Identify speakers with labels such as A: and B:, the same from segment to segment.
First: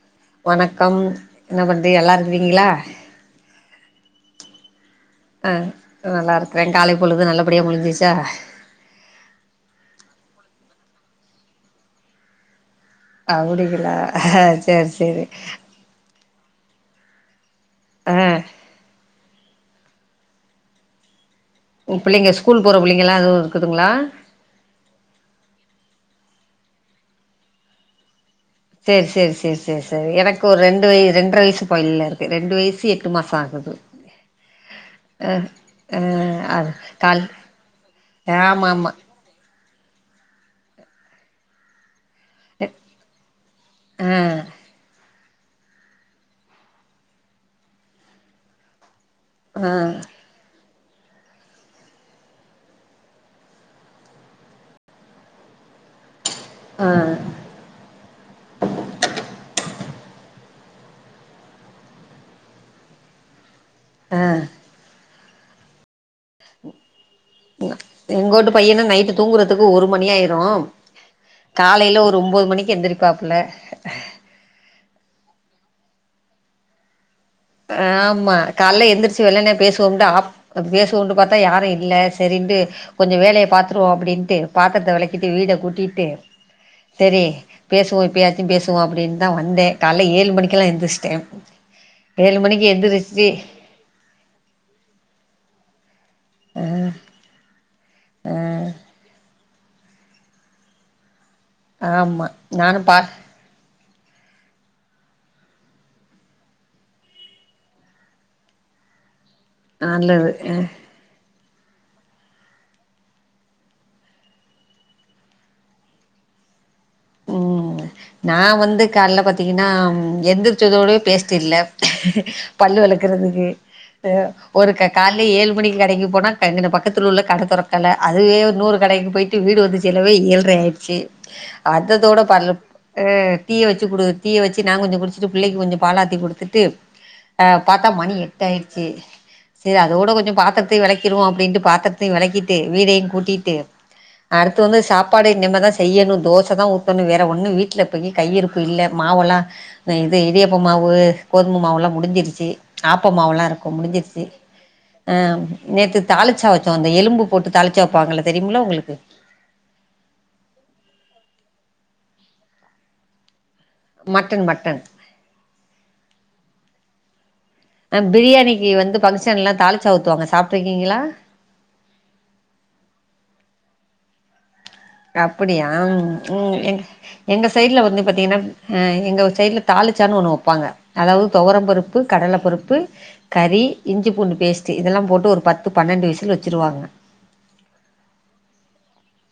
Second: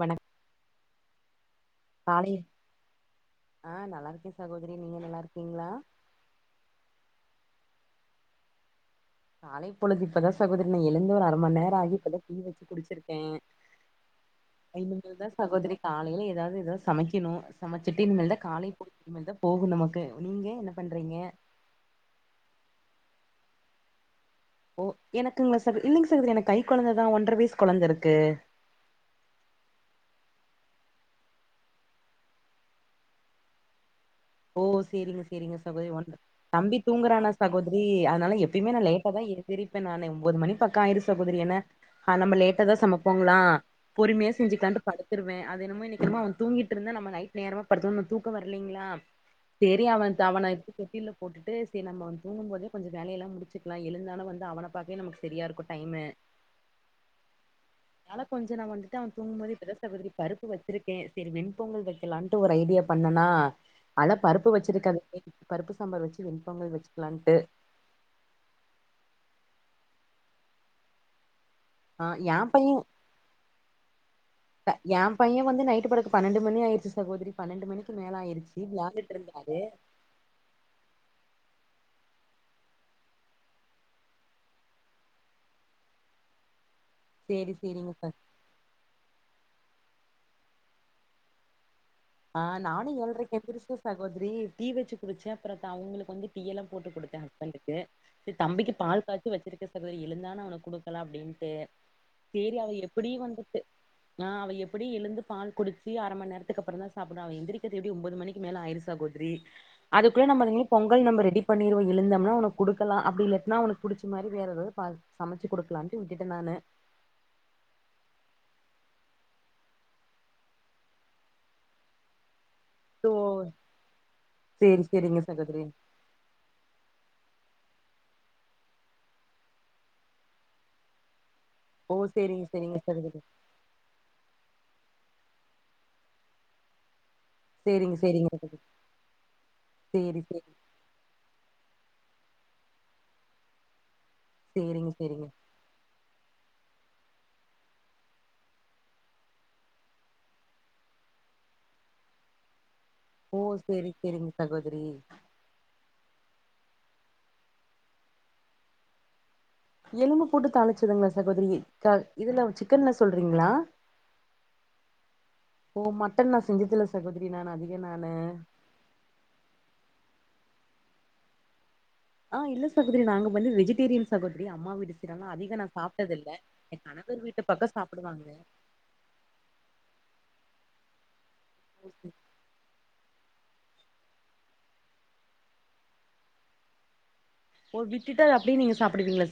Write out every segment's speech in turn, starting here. A: வணக்
B: வணக்கம் கம் என்ன பண்ணது எல்லா இருக்குவீங்களா
A: ஆஹ் நல்லா இருக்கே சாகோதரி
B: ஆஹ் நல்லா இருக்கறேன் காலை பொழுது நல்லா அப்படியே முடிஞ்சச்சா
A: காலை பொழுது இப்பதான் சகோதரனே எழுந்து ஒரு அரை மணி நேரம் ஆகி இப்பதான் டீ வச்சு குடிச்ச
B: அப்படிக்கலாஹ் சரி சரி
A: எதாவது சமைக்கணும் சமைச்சுட்டு இனிமேல் தான் காலை பொழுது இனிமேல் போதும் நமக்கு நீங்க என்ன பண்றீங்க
B: உ பிள்ளைங்க ஸ்கூல் போற பிள்ளைங்க எல்லாம் எதுவும் இருக்குதுங்களா
A: ஓ எனக்குங்களா சார் இல்லைங்க சார் எனக்கு கை குழந்தைதான் ஒன்றரை வயசு குழந்தை இருக்கு
B: சரி சரி சரி சரி சரி எனக்கு ஒரு ரெண்டு வயசு ரெண்டரை வயசு பயன் இருக்கு ரெண்டு வயசு எட்டு மாசம் ஆகுது
A: ஓ சரிங்க
B: ஆ
A: சரிங்க சகோதரி
B: ஆ
A: ஒன்
B: அது
A: தம்பி
B: கால்
A: தூங்குறானா சகோதரி அதனால
B: ஆமா
A: எப்பயுமே நான்
B: ஆமா
A: லேட்டா தான் எழுந் சிரிப்பேன் நானு ஒன்பது மணி பக்கம் ஆயிரும் சகோதரி என்ன ஆஹ் நம்ம லேட்டா தான் சமைப்போங்களாம்
B: ஆ
A: பொறுமையா செஞ்சுக்காண்டுட்டு படு தந்திடுவேன் அது என்னமோ இன்னிக்கு என்னமோ அவன் தூங்கிட்டு இருந்த நம்ம நைட் நேரம் படுத்துன்ன தூக்க வரலலைங்களா
B: ஆ
A: சரி அவன் அவனை தொட்டியில் போட்டுட்டு சரி நம்ம வந்து தூங்கும்போதே கொஞ்சம் வேலையெல்லாம் முடிச்சுக்கலாம் எழுந்தாலும் வந்து அவனை பார்க்கவே நமக்கு சரியா இருக்கும் டைம்மு அதால கொஞ்சம் நான் வந்துட்டு அவன் தூங்கும்போது ப்ப திரி பருப்பு வச்சிருக்கேன் சரி வெண்பொங்கல் வைக்கலாம்ட்டு ஒரு ஐடியா பண்ணனா அனா
B: ஆ
A: பருப்பு வச்சிருக்காது பருப்பு சாம்பார் வச்சு வெண்பங்கல் வச்சு
B: எங்கவூட்டு பையன நைட்டு தூங்குறது க்கு ஒரு மணி ஆயிரும் காலையில
A: ஆ
B: ஒரு
A: ஏ
B: ஒன்பது
A: பைய
B: மணிக்கு எந்திரிப்பாப்புல
A: படுக்குறதுக்கு பன்னெண்டு மணி ஆயிருச்சு சகோதரி பன்னெண்டு மணிக்கு
B: ஆஹ்
A: மேல
B: ஆமா
A: ஆயிருச்சு
B: காலைல
A: விளாண்டுட்டு
B: எந்திரச்சு
A: இருந்தா
B: வெள்ளன பேசுவோம் பேசுவோம் பார்த்தா யாரும் இல்லை இல்ல சரின்ட்டு கொஞ்சம் வேலையை பாத்துருவோம் அப்படின்ட்டு பாத்திரத்தை விளக்கிட்டு வீடை கூட்டிட்டு சரி
A: சேரி சேரிங்க
B: பேசுவோம்
A: சார்
B: இப்போயாச்சும் பேசுவோம் அப்படின் தான் வந்தேன் காலைல ஏழு மணிக்கெலாம் எந்துருந்துச்டே டைம்
A: ஆஹ் நானே ஏல்ரைகு எந்திர்ச்சுட்டே ஆ சகோதரி டீ வச்சு குடுச்சன அப்புற ட அவங்களுக்கு வந்து டீ எல்லாம் போட்டு கொடுத்தேன் ஹஸ்பன்டுக்கு
B: ஆ
A: தம்பிக்கு பால் காய்ச்சு வச்சிரு சகோதரி எழுந்தான் அவனை கொடுக்கலாம்ப்படின்னு
B: ஆமா நானும் பாத்
A: ஆஹ் அவை எப்படி எழுந்து பால் குடிச்சு அரை மணி நேரத்துக்கு அப்புறம் தான் அப்ப அவன் எந்திரிக்க எடி ஒன்பது மணிக்கு மேல ஆயிருசா கோடரி அதுக்குள்ள
B: நல்லது அ
A: நம்ம பொங்கல் நம்ம ரெடி பண்ணீர்வ எழுந்தோம்னா அவனக்கு குடுக்கலாம் அப்படி இலேட்டுனா அவனக்கு புடிச்ச மாதி வேற ஏதது சமைச்சு குடுக்கலாம்னுட்டு விட்டு நானு
B: உம் நான் வந்து காலைல பாத்தீங்கன்னா எந்திரிச்சதோடய பேசட்டுல பல்ு
A: சோ
B: வளர்கக்குறதுக்கு ஒரு
A: சேரி
B: கால
A: சேரிங்க
B: ஏழு
A: சகோதரி
B: மணிக்கு கடைக்குி போனால்ங்க பக்கத்தில் உள்ள கடதொர ல்ல அதுவே ஒரு நூறு கடைக்கு போயிட்டு வீடு ஒந்து செலவே இயல்ற ஆயிடுச்சு
A: ஓ
B: அதத்தோட ப
A: சேரிங்க சேரிங்க சகோதரி
B: டீய வச்சு கொடுது தீய வச்சு நாங்க கொஞ்சம் குடிச்ச [inaudible] பிள்ளைக்கு கொஞ்சம் பாலாத்தி கொடுத்துட்டு அஹ் பார்த்தா
A: சேரிங்க
B: மணி
A: சேரிங்க
B: எட்ட
A: சகோதரி
B: ஆாயடுச்சு சரி அதோட
A: சேரி
B: கொஞ்சம்
A: சேரி
B: பாத்தடுத்து விளைைக்கிறவோம் அப்படின்ட்டு ப்த்த பத்த விளக்கிட்டு வீடையும் கூட்டிட்டு அடுத்து வந்து
A: சேரிங்க சேரிங்க
B: சாப்பாடு நிமதான் செய்யணும் தான் ஊத்தணும் வேற ஒன்னும் வீட்டுல போய் கையிருப்பு இல்லை மாவெல்லாம் இது இடியப்ப மாவு கோதுமை மாவுெல்லாம் முடிஞ்சிருச்சு
A: ஓ
B: ஆப்பமாவெல்லாம் இருக்கும்
A: சேரி
B: முடிஞ்சிருச்சு
A: சேரிங்க சகோதரி
B: அஹ் நேத்து தாளிச்சா வைச்சோம் அந்த எலும்பு போட்டு தாளிச்சா வைப்பாங்கள தெரியுமுல உங்களுக்கு
A: எலும்பு போட்டு தாளிச்சதுங்களா சகோதரி இதுல சிக்கன்ல்ல சொல்றீங்களா
B: மட்டன் மட்டன்ஹ
A: ஓ மட்டன் நா செஞ்சதில்ல சகோதரி நான் அதிக நானு
B: பிரியாணிக்கு வந்து பங்க்ஷன் எல்லாம் தாலிச்சவுத்துவாங்க சார் சாப்பிட்டுறுகீங்களா
A: ஆஹ இல்ல சதிர நாங்க வந்து வெஜிட்டேரியன் சாகதிரி
B: அப்படியா உம்
A: என்
B: எங்க
A: கணவர் வீட்டு
B: எங்க
A: பக்கோ
B: சைடு்ல வந்து
A: சாப்டுவாங்க
B: பாத்தீங்கன்னா அஹ் எங்க சைடு்ல தாலிச்சான்னு ஒண்ணு வைப்பாங்க அதவு தோரம் பருப்பு கடலை பருப்பு கறி இஞ்சி பூண்டு பேஸ்ட் இதெல்லாம் போட்டு ஒரு பத்து பன்னெண்டு விசுல வச்சுிருவாங்க
A: ஒரு விட்டுட்டர் அப்படியே நீங்க சாப்பிடுவீங்களா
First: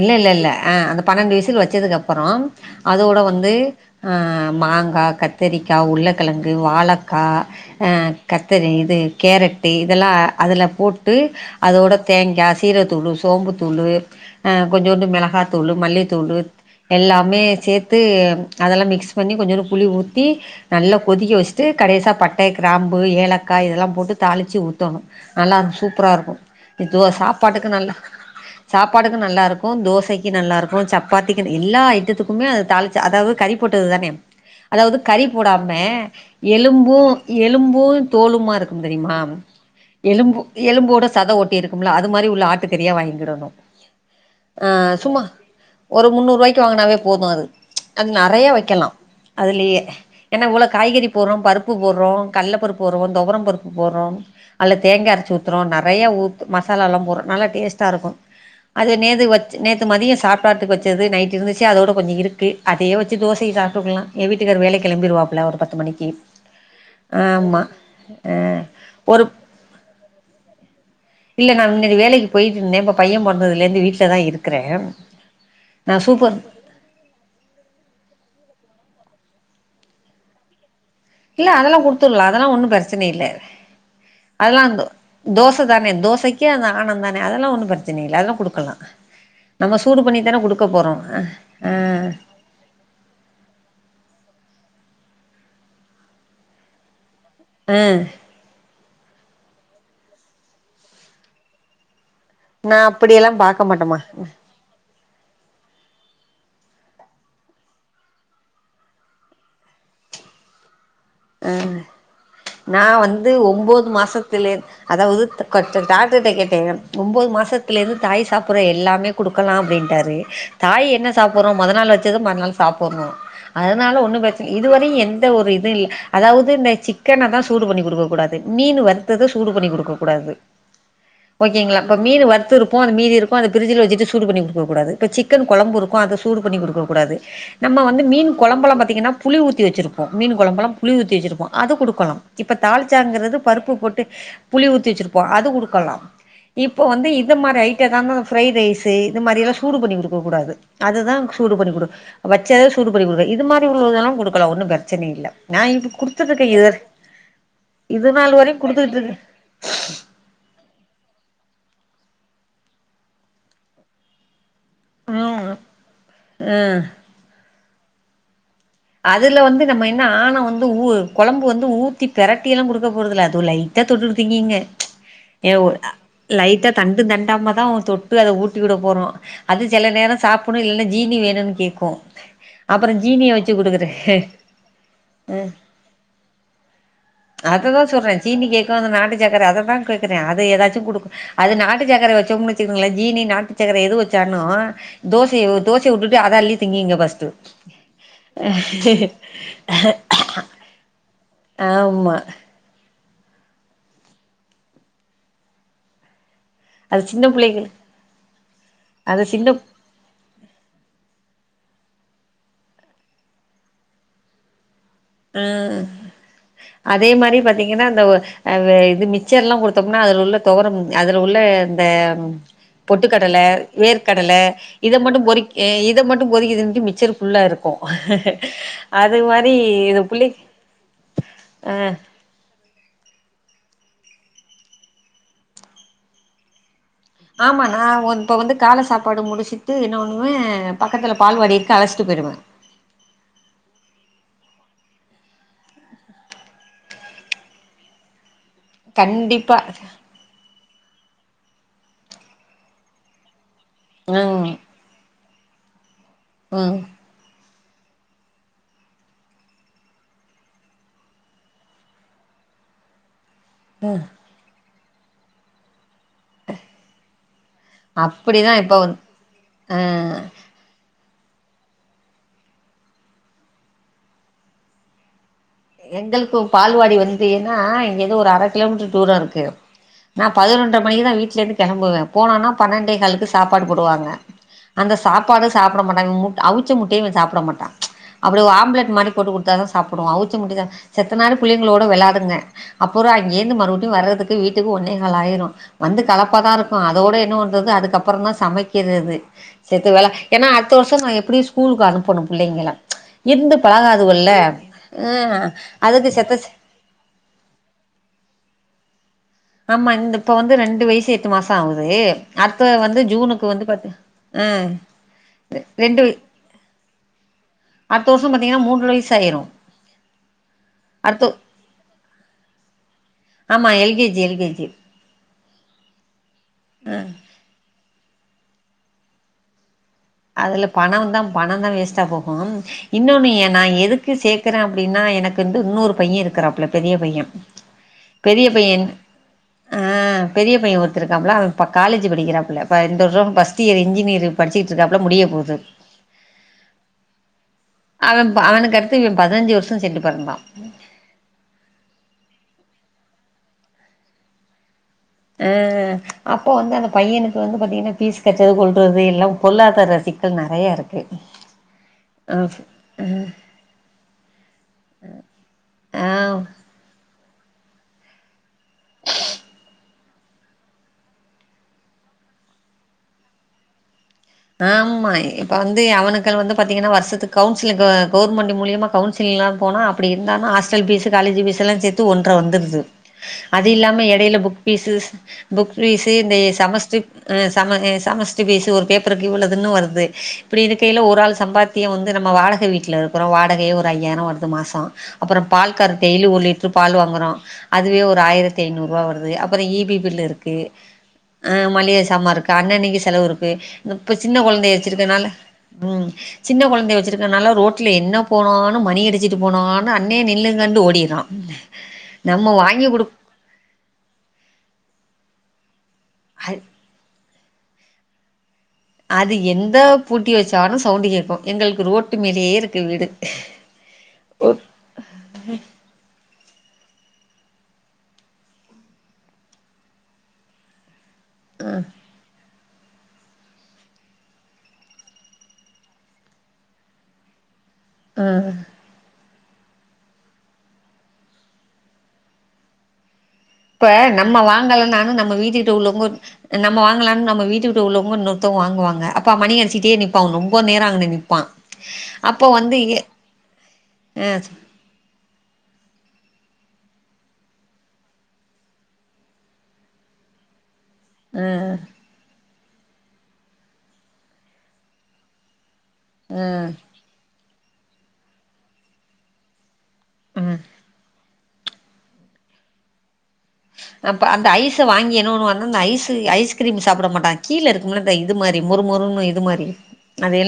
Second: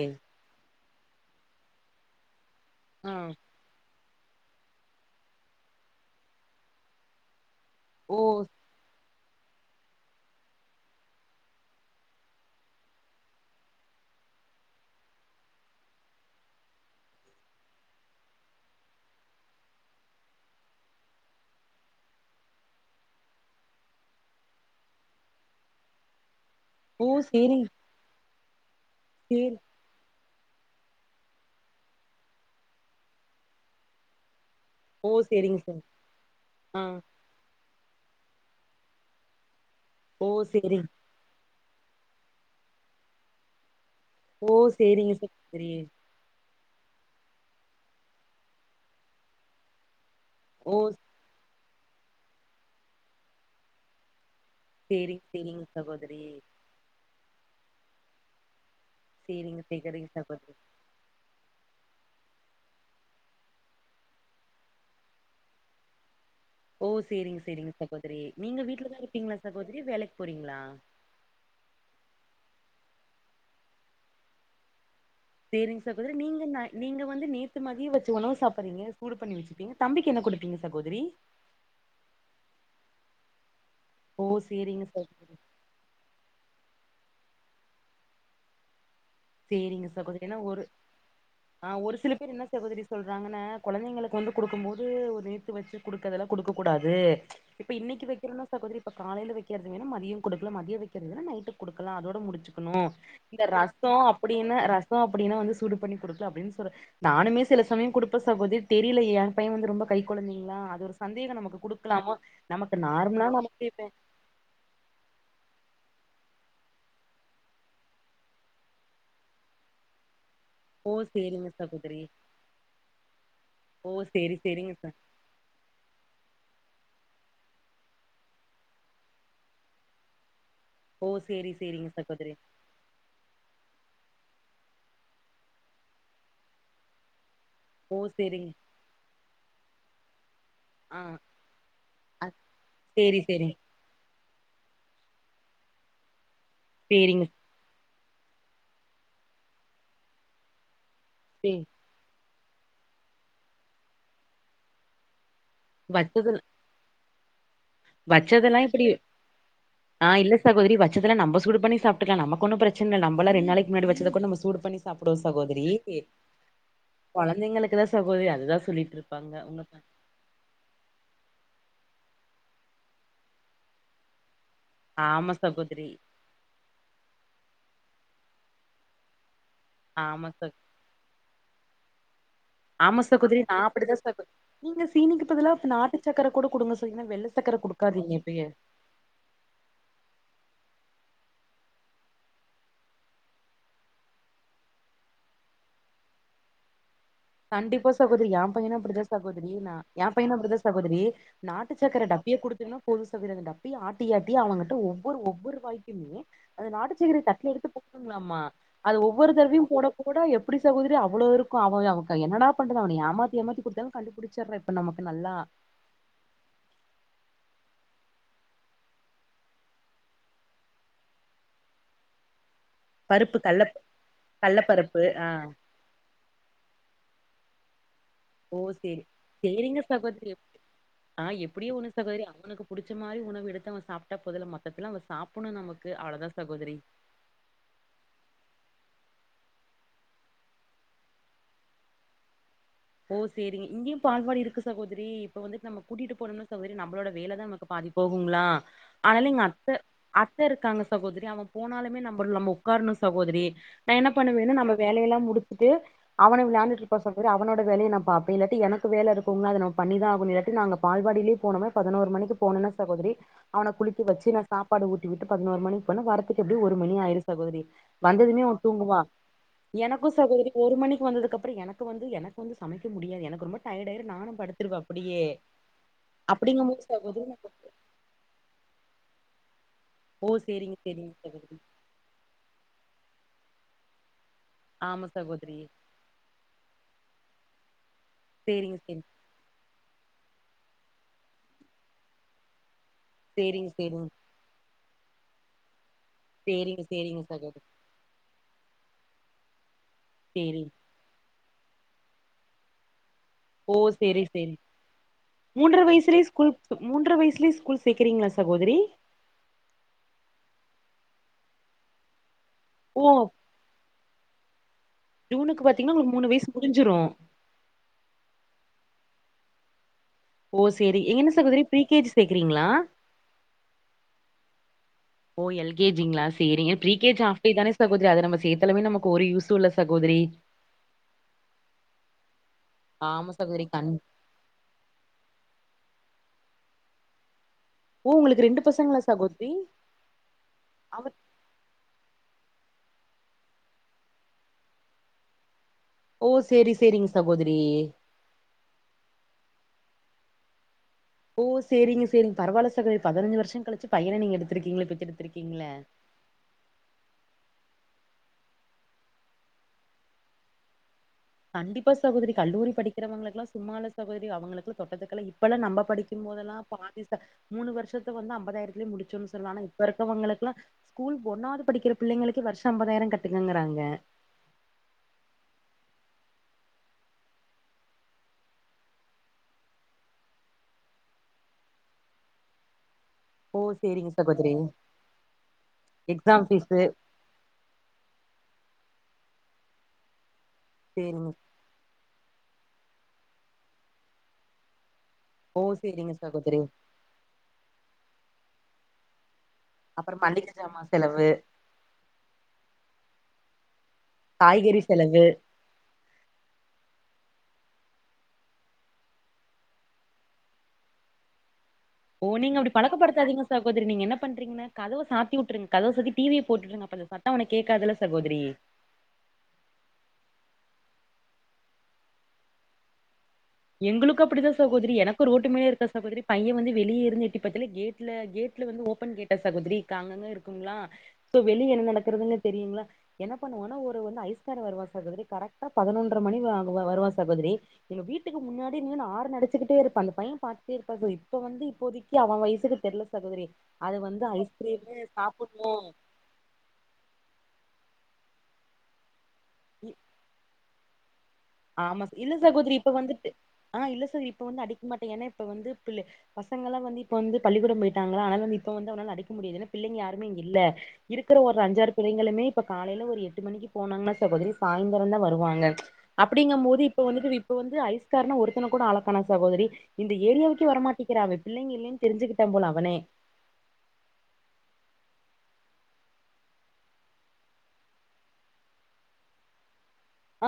B: இல்ல இல்ல இல்ல ஆஹ அந்த பன்னெண்டு வயசுல வச்சதுக்கு அப் ப்பறம்
A: ஆ
B: அதோட வந்து ஹ மாங்கா கத்திரிக்காய் உருலக்கிழங்கு வாழக்காய் ஹ
A: ஓ
B: கத்தரி இது கேரட்டு இதெல்லாம் அதில போட்டு அதோட தேங்கா சீரத்தூளு சோம்புத்தூளு ஹ கொஞ்சோண்டு மிளகாத்தூளு மல்லித்தூளு எல்லாமே சேத்து அதெலாம் மிக்ஸ் பண்ணி கொஞ்சுண்டு புளி ஊத்தி நல்லா கொதிக்க வச்சுட்டு கடைசா பட்டெ கிராம்பு ஏலக்கா இதெல்லாம் போட்டு தாளித்து ஊத்தொனு நல்லாக்கும் சூப்பராக இருக்கும் இதுவா
A: ஓ சேரிங்
B: சாப்பாட்டுக்கு நல்ல சாப்பாடுக்கு நல்லா
A: சேரி
B: இருக்கும் தோச நல்லா இருக்கும் சப்பாத்திக் எல்லா ஐட்டத்துக்குமே தாளிச்ச அதாது கறி போட்டது தானே அதாவது
A: ஓ
B: கறி
A: சேரிங்க
B: போடாம
A: சார் ஆ
B: எலும்பும் எலும் பூவும் தோலமா இருக்கு தெரியுமா
A: ஓ
B: எலும்பு
A: சேரிங்
B: எலும்போட சத ஓட்டி இருக்கு இருக்கும்ல அது மாரி உள்ள ஆட்டு கறியா வாங்கிடணும்
A: ஓ சேரிங்க சகோதரி
B: வாங்கினாவே போதும் அது அது நெறய வக்கலாம் அதுலயே என்ன இவ்ளோ
A: ஓ
B: காய்கறி போட்றோம் பருப் பருப்பு போடுறோம் கள்ள பருப்பு போடுறோம் தொவரம் பருப்பு போடுறோம் அதுல்ல தேங்கா
A: சேரிங் சேரிங்க
B: அரச்சிஊத்றோம் நெறய
A: சகோதரி
B: ஊத்த மசாலாம் போடுறோம் நல்லா டேஸ்ட்டா இருக்கும் அது நேத்து வச்ச
A: சேரிங்க
B: நே
A: சேகரிங்க
B: மதியம்
A: சகோதரி
B: சாப்பாட்டுக்கு வச்சது நைட் இருந்துச்சு அதோட கொஞ்சோ இருக்கு அதயே வச்சு தோசய சாட்டுக்கலாம் என் வீட்டுக்காரு வேலக்கி கிளம்பிடுவாப்புல ஒரு பத்து மணிக்கு
A: ஓ செரிங்க
B: ஆமா
A: செரிங்க சகோதரி
B: ஆ
A: நீங்க வீட்லதான்
B: ஒரு
A: இருப்பீங்களா சகோதரி வேலைக்கு போறீங்களா
B: பையன் பொறந்தது ல இருந்து வீட்லதான் இருக்குறேன்
A: சேரிங்க சகோதரி நீங்க நீங்க வந்து நேத்து மதியம் வச்ச உணவ சாப்பிடுறீங்க சூடு பண்ணி வச்சிப்பிங்க தம்பி என்ன குடுப்பீங்க சகோதரி
B: இல்ல அதெலாம் குடுத்துடலாம் அதெல்லாம் ஒண்ணும் பிரச்சன பிரச்சன இல்ல
A: ஓ
B: அதெலாம்
A: சேரிங்க சகோதரி
B: தோச தானே தோசைக் க ஆனந்தானே அதெலாம் ஒண்ணும் பிரச்சன இல்ல அதெல்லாம் குடுக்கலாம்
A: சேரிங்க சகோதரி நா ஒரு ஆ
B: அ
A: ஒரு சில பேர் என்ன சகோதரி சொல்றாங்கன்ன கொழந்தைங்களுக்கு வந்து குடுக்கும் போது வந்து ஒரு நேத்து வச்சு குடுக்கறதெல்லாம் குடுக்க கூடாது இப்ப
B: அ
A: இன்னைக்கு வக்கிறோன்ன சகோதரி காலயில வக்கிறது மதியம் குடுல மதியம் வக்கிறது நைட்டு் குடுக்கலா அதோட
B: நா
A: முடிச்சுக்கணும்
B: அப்படியெல்லா
A: இந்த ர
B: பாக்க மாட்டமா
A: ரசோம் அப்டின்னு ரசோம் அப்டின்னா வந்து சூடு பண்ணி குடுத்து அப்டின்னு சொல்றே நானுமே சில சமயம் குடுப்ப சகோதிரி தெரியல என் பையன் வந்து ரொம்ப கை கொழந்தீங்களா அது ஒரு சந்தேகம்
B: அ
A: நமக்கு குடுக்கலாமோ நமக்கு
B: நான்
A: நார்மலா
B: வந்து
A: நமக்கு இப்ப
B: ஒம்போது மாசத்தில அதாவது டாக்டர்கிட்ட கேட்டே ஒன்பது மாசத்துலருந்து தாய் சாப்டுற எல்லாமே குடுக்கலாம் அப்டின்டாரு தாய்
A: ஓ
B: என்ன
A: சேரிங்க
B: சாப்டுறோம் மொத நாள்
A: சகோதரி
B: வச்சத மறுநாள் சாப்ட்றோம்
A: ஓ
B: அதனால ஒண்ணும்
A: சேரி
B: பிரச்சன
A: சேரிங்க ச
B: இதுவரையும் எந்த ஒரு இது இல்ல அதாவது இந்த சிக்கன தான் சூடு பண்ணி குடுக்க கூடாது மீன் வறுத்தத சூடு பண்ணி குடுக்க கூடாது
A: ஓ சேரி
B: ஓகேங்களா
A: சேரிங்க
B: இப்ப மீன்
A: சகோதரி
B: வறுத்து இருப்போம் அந்த மீதி இருக்கும் அத பிரிட்ஜில வச்சுட்டு சூடு பண்ணி கொடு குடுக்க கூடாது இப்ப சிக்கன் கொழம்பு இருக்கும் அத சூடு பண்ணி குடுக்கக் கூடாது நம்ம
A: ஓ
B: வந்து
A: சேரிங்க
B: மீன்கொழம்பெல்ல பாத்தீங்கன்னா புளி வச்சுிருப்போ மீன் குழம்பு புளி
A: ஆ
B: ஊத்தி வச்சிருப்போம் அதை கொடுக்கலாம் இப்ப
A: சேரி
B: தாளிச்சாங்கறிறது
A: சேரி
B: பருப்பு போட்டு புளி ஊத்தி வச்சிருப்போம் அது கொடுக்கலாம் இப்போ வந்து
A: சேரிங்க
B: இந்த மாதிரி ஐ கிட்ட தான பிரப்ரைட ரைஸ் இந்த மாதிரி சூடு பண்ணி கொக்கூடாது அததுதான்
A: சே
B: சூடு பண்ணிக்க கொடு வச்சதது சூடு பனி கொடுக்க இது மாதிரி உள்ளதெல்லாம்டுக்கலாம் ஒன்னும் பிரச்சனை இல்லை நான் இப்ப
A: வச்சது
B: குடுடுத்தருக்க இரு
A: வச்சதெல்லாம் இப்படி ஆஹ் இல்ல சகோதரி வச்சதெல்லாம் நம்ம சூடு பன்னி சாப்டுபிக்கல நம்ம க்கு ஒன்னும் பிரச்சனை இல்ல நம்மல்லா ரெண்டுளைக்கு முன்னடிச்ச சூடு பண்ணி சாப்பிடுவோ
B: ம்
A: சகோதரி
B: ஆ
A: குழந்தைங்களுக்குதான் சகோதரி அந்து
B: அதுல வந்து நம்ம என்ன ஆணை வந்து ஊ குழம்பு வந்து ஊத்தி பெரட்டியெல்லாம் கொடுக்க போறதல அதுவும் லைட்டாக தொட்டு த்தீங்கீங்க
A: ஆமா
B: ஏ
A: சகோதரி
B: லைட்டா தண்டு தண்டாம தான் தொட் ப்ப அதை ஊட்டி விட போறோம் அது சில நேரம்
A: ஆமா ச
B: சாப்பிடணும் இல்லைன்னா ஜீனி வேணும்ன்னு கேட்கும் அப்புறம் ஜீனிய வச்சு
A: நான் அப்படித்தான் ச நீங்க
B: ம்
A: சீனிக்குப்பதெல்லாம் இப்ப நாட்டு சக்கரை கூட கொடுங்க சொல்லீன்னா வெள்ளை சக்கரை
B: அததா சொல்றே
A: கொடுக்காதீங்கப்பய
B: சீனி கேக்கு கொடுக்கும் அது நாட்டு சரை வச்சம்னு வச்சோம்னு வச்சிங்களே ஜீனி நாட்டுசக்கரை து வச்சாளும் தோசை தோசை விட்டு அத அல்லி திங்கிங்க
A: கண்டிப்பா ச குதரியியா பையன அப்புடிதான் சகோதரி என் பையன் அப்படித்தான் சகோதரி நாட்டுச்சக்க
B: ஆமா
A: டப்பியே குடுத்துனும் பொது சவிர அப்பி ஆட்டிாட்டி அவங்க்டிட்ட ஒவ்வொரு ஒவ்வொரு வாய்க்குமே அது நாட்டுச்சேகரை
B: சின்ன
A: தட்ட
B: பிள்ளைகள்
A: எடுத்து போகணுலாமா அது ஒவ்வொரு தடவையும் போட கூட எப்படி சகோதரி அவ்வளோ இருக்கும் அவய என்னடா பண்து அவ ஏமாத்த ஏமாி குடுத்த கிடிச்ச
B: ஆஹ் அதே மாதிரி ப பாத்தீங்கன்னா இந்த இது மிச்சர் எல்லாம் கொடுத்தோம்னா அதுல உள்ள துவரம் அதுல உள்ள இந்த
A: பருப்பு
B: பொட்டுக்கடலை
A: கல்ல
B: வேர்க கடலை
A: கல்ல
B: இதை
A: பருப்பு
B: மட்டும்
A: ஆ
B: பொறிக்க இதை மட்டும் பொறிக்கதுட்டு மிச்சர் ஃபுல்லா இருக்கும் அது மாதிரி
A: ஆஹ் எப்படியே ஒண்ணு சகோதரி அவனுக்கு புடிச்ச மாரி உணவு அவன் சாப்பிட்டா போதுதல மொத்தத்துல அவன் சாப்பிடணும் நமக்கு அவ்வளவுதான் சகோதரி
B: ஆமா நான் இப்ப வந்து கால சாப்பாடு முடிச்சிட்டு இன பண்ணுவேன் பக்கத்துல பால்வடி இருக்கு அழைச்சிட்டு போயிடுவேன்
A: ஓ சரிங்க இங்கேயும் பால்வாடு இருக்கு சகோதரி இப்ப வந்துட்டு நம்ம கூட்டிட்டு போனோம்னா சகோதரி நம்மளோட வேலைதான் நமக்கு பாதி போகுங்களா ஆனால இங்க
B: கண்டிப்பா
A: அத்த அத்த இருக்காங்க சகோதரி அவன் போனாலுமே நம்ம நம்ம உட்காரணும் சகோதரி நான் என்ன
B: ம்
A: பண்ணுவேன்னு நம்ம வேலையல்லாம் முடிச்சு ட்டு அவனு
B: ம்
A: விளாண்டட்டு இருப்பான் சகோதரி அவனோட வேலயும்நான் பாப்பே அப்டி இல்லாடி எனக்கு வேலை இருக்குோங்களா அத நம்ப பண்ணிதான் அகவும் இல்லாட்டி நாங்க பால்பாடியிலய போனோனா பதினரு மணிக்கு போனன்னா சகோதரி அவனை குளித்து வச்சு நான் சாப்ப பாடு உட்டிவிட்டு பதினோரு மணி வரத்துக்கு எப்படி ஒரு மணி ஆயிருும் சகோதரி வந்ததுமே
B: அப்படிதா இப்ப வந்
A: தூங்குவா எனக்கும்
B: ஆ
A: சகோதரி ஒரு மணிக்கு வந்ததுக்கு அப்புறம் எனக்கு வந்து எனக்கு வந்து சமைக்க முடியாது எனக்கு ரொம்ப டயட் ஆயிரு நானும் படுத்துடுவேன் அப்படியே
B: எங்களுக்கு
A: அப்படிங்கும்போது
B: பால்வாடி
A: சகோதரி நான்,
B: வந்துன்னா இங்க ஏதோ ஒரு அரை கிலோமீட்டர் டூரம் இருக்கு
A: ஓ
B: நான்
A: சேரிங்க
B: பதினொன்றுரை
A: சேரிங்க
B: மணிதான் வீட்ல
A: சகோதரி
B: இருந்து கிளம்புவேன் போனனா பன்னெண்டை காலக்கு சாப்பாடு போடுவாங்க அந்த
A: ஆமா
B: சாப்பாடு
A: சகோதரி
B: சாப்பிட மாட்டான் மு அவுச்ச முட்டையும் சாப்பிட மாட்டாங்க அப்படிய
A: சேரிங்க
B: ஆம்லட் மாரி போட்டு கொடுத்தா தான் சாப்பிடுவ அவிச்ச முட்டதா செத்த நேர பிள்ளைங்களோட விளையாதுங்க அப்புறம் அங்கேந்து
A: சேரி
B: மறுபடியும்
A: சேரிங்க
B: வரதுக்கு வீட்டுக்கு ஒன்னே நல்லாயிரும் வந்து கலப்பா
A: சேரிங்க
B: தான்
A: சேரிங்க
B: இருக்கும் அதோட
A: சேரிங்க சகோதரி
B: என்னன்றறது அதுக்கப்புறம் தான் சமைக்க இருக்கிறது சேத்து வேல ஏன்னா
A: சேரி
B: அடுத்த வருஷம் நான் எப்படி ஸ்கூலுக்கு அனுப்பனும் புள்ளைங்கள ச் இருந்து
A: ஓ சேரி
B: பழகாதுவல்ல
A: சேரி மூன்ற வயசுலயே ஸ்கூல் மூன்ற வயசுலேயே ஸ்கூல் சேக்கறீங்களா சகோதரி
B: ஆமா இந்த இப்ப வந்து ரெண்டு வயசு எட்டு மாசம் ஆவுது அடுத்த வந்து
A: ஓ
B: ஜூனுக்கு வந்து பத்து
A: ஜூனுக்கு பாத்தீங்கன்னா
B: ரெண்டு
A: உங்களுக்கு மூணு வயசு முடிஞ்சிரு
B: அடுத்த வருஷம் பாத்தீங்கன்னா மூன்ற வயசு சாயிரும்
A: ஓ சேரி எங்க என்ன சகோதரி ப்ரீ கேஜி சேக்கறீங்களா
B: ஆமா எல்கேஜி எல்கேஜி
A: ஓ எல்கேஜி கிளாஸ் சேரிங்க பிரீகேஜ் ஆப்டே தானே அது நம சேத்தாலே நமக்கு ஒரு யூஸ்சுல்ல
B: அதுல பணம் வந்தா பணம் தான் வேஸ்ட்டா போகும் இன்னொன்னு
A: ஆமா சகோதரி
B: நான்
A: கண்
B: எதுக்கு சேக்குறேன் அப்படின்னா எனக்கு வந்து இன்னொரு பையன் இருக் இருக்கறாப்புல பெரிய பையன்
A: ஓ உங்களுக்கு
B: பெரிய
A: ரெண்டு
B: பையன்
A: பசங்களா சகோதரி
B: பெரிய பையன்
A: அவர்
B: ஒருத்தருக்காப்ல காலேஜ் படிக்கிறாப்புள்ள இந்தவருஷம் பர்ஸ்ட் இயர் இன்ஜினியர் படிச்சிட்டு றாப்ல முடிய போது
A: ஓ சேரி சேரிங்க சகோதரி
B: அவன் அவனுக்கடுத்து இவன் பதினஞ்சு வருஷம் சென்டு பிறந்தான்
A: ஓ சேரிங்க சேரிங்க பரவால்ல சகோதரி பதினஞ்சு வருஷம் கழிச்சு பையனை நீங்க எடுத்திருக்கீங்களே பெத்தெடுத்திருக்கீங்கள
B: அஹ் அப்போ வந்து அந்த பையனுக்கு வந்து பாத்தீங்கன்னா பீஸ் கட்டறது கொள்றது எல்லாம் பொருளாதார சிக்கல் நெறையா இருக்கு
A: கண்டிப்பா சகோதரி கல்லூரி படிக்கிறவங்களுக்குல்லாம் சும்மால சகோதரி அவங்களுக்குல்லாம் தொட்டத்துக்கெல்லாம் இப்பெல்லாம் நம்ம
B: ஆ
A: படிக்கும்
B: ஆ
A: போதெல்லாம் பாதி மூணு வருஷத்து வந்து ஐம்பதாயி முடிச்சோன்னு சொல்லா ஆன இப்ப இருக் இப்பருக்குறவங்களுக்கு எல்லாம் ஸ்கூல் ஒன்னாவது படிக்கிற பிள்ளைங்களுக்கே வருஷம் ஐம்பதாயிரம் கட்டுங்கறாங்க
B: ஆமா இப்ப வந்து அவனுக்க வந்து பாத்தீங்கன்னா வருஷத்துக்கு கவுன்சிலிங் கவுவர்மெண்ட் மூலியமா கவுன்சிலிங் எல்லாம் போனா அப்படி இருந்தலும் ஹாஸ்டல் பீஸ்ஸு காலேஜ் பீஸ் எல்லாம் சேர்த்து ஒன்ற வந்துருது
A: ஓ
B: அது இல்லாம
A: சேரிங்க
B: இடையில
A: சகோதரி
B: புக் பீஸ்சு புக் பீஸ்சு இந்த
A: எக்ஸாம் ஃபீஸு
B: சமஸ்டர் ஆ சமஸ்டர் பீஸ்சு ஒரு பேப் பிறகு இவ்வள்ளதுன்னு வருது இப்படி இருக்கையில ஒரு
A: சேரிங்க
B: ஆள் சம்பாத்தியம் வந் நம்ம வாடகை வீட்டுல இருக்குறோம் வாடகையே ஒரு ஐயாயிரம் வருது மாசம் அப்புறம்
A: ஓ
B: பால்கார்
A: சேரிங்க
B: டெய்லியும் ஒரு
A: சகோதரி
B: லிட்ரு பால் வாங்குறோம் அதுவே ஒரு ஆயிரத் ஐநூறுவா வருது அப்புறம் ஈபி
A: அப்புறம்
B: பில்லு
A: மளிக
B: இருக்கு
A: ஜாமா செலவு
B: மளிகசாமான் இருக்கு அன்னனைக்கு செலவு இருக் [unintelligible] இப்ப சின்ன கொழந்தைய
A: காய்கறி செலவு
B: வச்சிருக்கனால உம் சின்ன கொழந்தை வச்சிருக்கனால ரோட்ல என்ன போனான்னு மணி அடிச்சுட்டு போனான்னு அண்ணே நில்லுங்கண்டு ஓடிறான்
A: ஓ நீங்க அப்டி பழக்கப்படுத்தாதீங்க சகோதரி நீங்க என்ன பண்றீங்கன்னா கத சாத்தி விட்டுருங்க கதவசாத்தி டிவிய
B: அ
A: போட்டுக்கங்க சத்தம் கேக்காதுல சகோதிரி
B: அது எந்த பூட்டி வச்சாலும் சவுண்டு கேட்க எங்களுக்கு ரோட்டு மேலேயே இருக்கு வீடு
A: எங்களுக்கு அப்டிதான் சகோதரி எனக்கு ரோட்டுமேலே இருக்க சகோதரி பையன் வந்து வெளிய இருந்து எட்டி பக்கத்துல கேட்ல கேட்ல வந்து ஓபன் கேட்டா சகோதரி அங்கங்க இருக்குங்களா சோ வெளிய என்ன நடக்குறதுனு தெரியங்களா என்ன பண்ணுவா ஒரு வந்து ஐஸ்க வருவ சகோதரி கரெக்டபதினொன்றமணி வ வருவ சகோதரி
B: ஆ
A: வீட்டுக்கு முன்னாடி நின்னு ஆறன்னடிச்சி பாத்க்ட்டே இருப்ப அந்த பைய பாத்துகட்டேஇருப்ப இப்ப வந்து இப்போதிக்கு அவன் வயசுகு தெரியில ச
B: இப்ப நம்ம வாங்கலானலும் நம்ம
A: சாப்புட்ணு
B: வீட்டுக்கிட்டஉள்ளவங்க நம்ம வாங்கலானலும்நம்ம வீட்டுக்கிட்ட உள்ளவங்க நூ நூத்தம் வாங்குவாங்க கா மணியடிச்சிட்டே நிப்பகா ரொம்ப நேர [unintelligible]
A: ஆம்மா ச இல்லசகோதரி இப்ப வந்துட்டுஆ இல்ல
B: ஆ
A: சவந்து அடிக்க மாட்டே ஏன்னா இப்ப வந்து பிள பசகலவந்துயிப்ப வந்து பள்ளிக்கூடம் போயிட்டாங்களா ஆனால வந்து இப்ப வந்து அவாகலடிக்க முடியாதுன்ன பிளங்க யாமே இங்க இல்ல இருகிற ஒரு அஞ்சுஆறு பிள்ளகளுமே இப்ப காலையில ஒரு எட்டு மணிக்கு போனாங்க சகோதரி சாய்ந்தரம் தா வருவாங்க
B: ஆ
A: அப்டிங்கும்
B: ஆ
A: போது இப்ப வந்துட்டு இப்ப வந்து ஐஸ்காரன ஒருத்தன கூட ஆளக்கனோ சகோதரி இந்த
B: ம்
A: ஏரியாவுக்கே வரமாட்டிக்கிறா பிள்ளங்க இல்லன்னு தெரிஞ்சுக்கிட்ட போல அவனே
B: ஹா அப்ப அந்த ஐஸ்ச வாங்கினணு அந்த ஐஸ்ச ஐஸ்கிரீம் சாப்பிட மாட்டங்க கீழ இருக்குன்னு அந்த இது மாரி மொறுமொறுன்னு இது மாரி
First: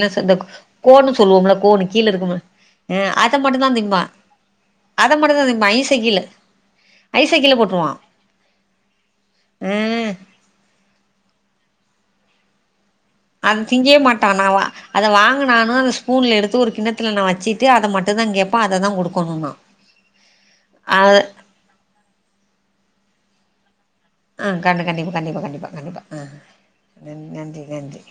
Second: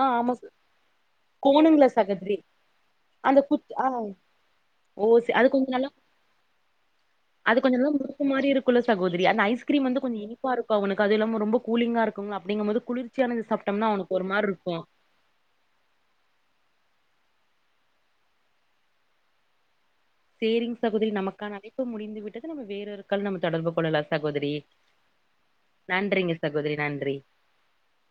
A: ஆ ஆமா
B: செத்த
A: ச-
B: கோன்னு சொல்லுவோம்மல
A: கோணுங்களா
B: கோன்னு
A: சகோதரி
B: கீலயிருக்குமே அத
A: அந்த
B: மட்டுதா
A: குத் ஆ
B: தின்பா
A: ஓ
B: அத
A: சரி,
B: மட்டுதா
A: அது கொஞ்ச நல்லா
B: திபஐச கீலஐசகீல போட்டுருவா
A: க்குமாரி இருக்குலோ சகோதரி அந்த ஐஸ்கீரிம் வந்து கொஞ்ச இனிபா இருக்குஅவனுக்கு அது இல்லாம ரொம்ப ம்ப கூலிங்கா இருக்கு அப்டிங்கபோது குளிர் சியனத சாப்போடோன அவனுக்கு ஒருமாரி இருக்
B: ஹ அத வாங்கனானுஅந்த ஸ்பூன் எடுத்து ஒரு கிண்ணத் துல வச்சிட்டு அத மட்டுமதா கேட்பா அத தா குடுக்கணுனா
A: சேரிங் சகோதரி நமக்கான அழைப்பு முடிந்து விட்டது நம வேறொறு கல் நம தொடர்பு கொலல
B: ஆஹ கண்ணகண்டிபா கண்டிபா கண்டிபா கண்டிபா ஆஹ
A: நன்றிங்க சகோதரி
B: நன்றி நன்றி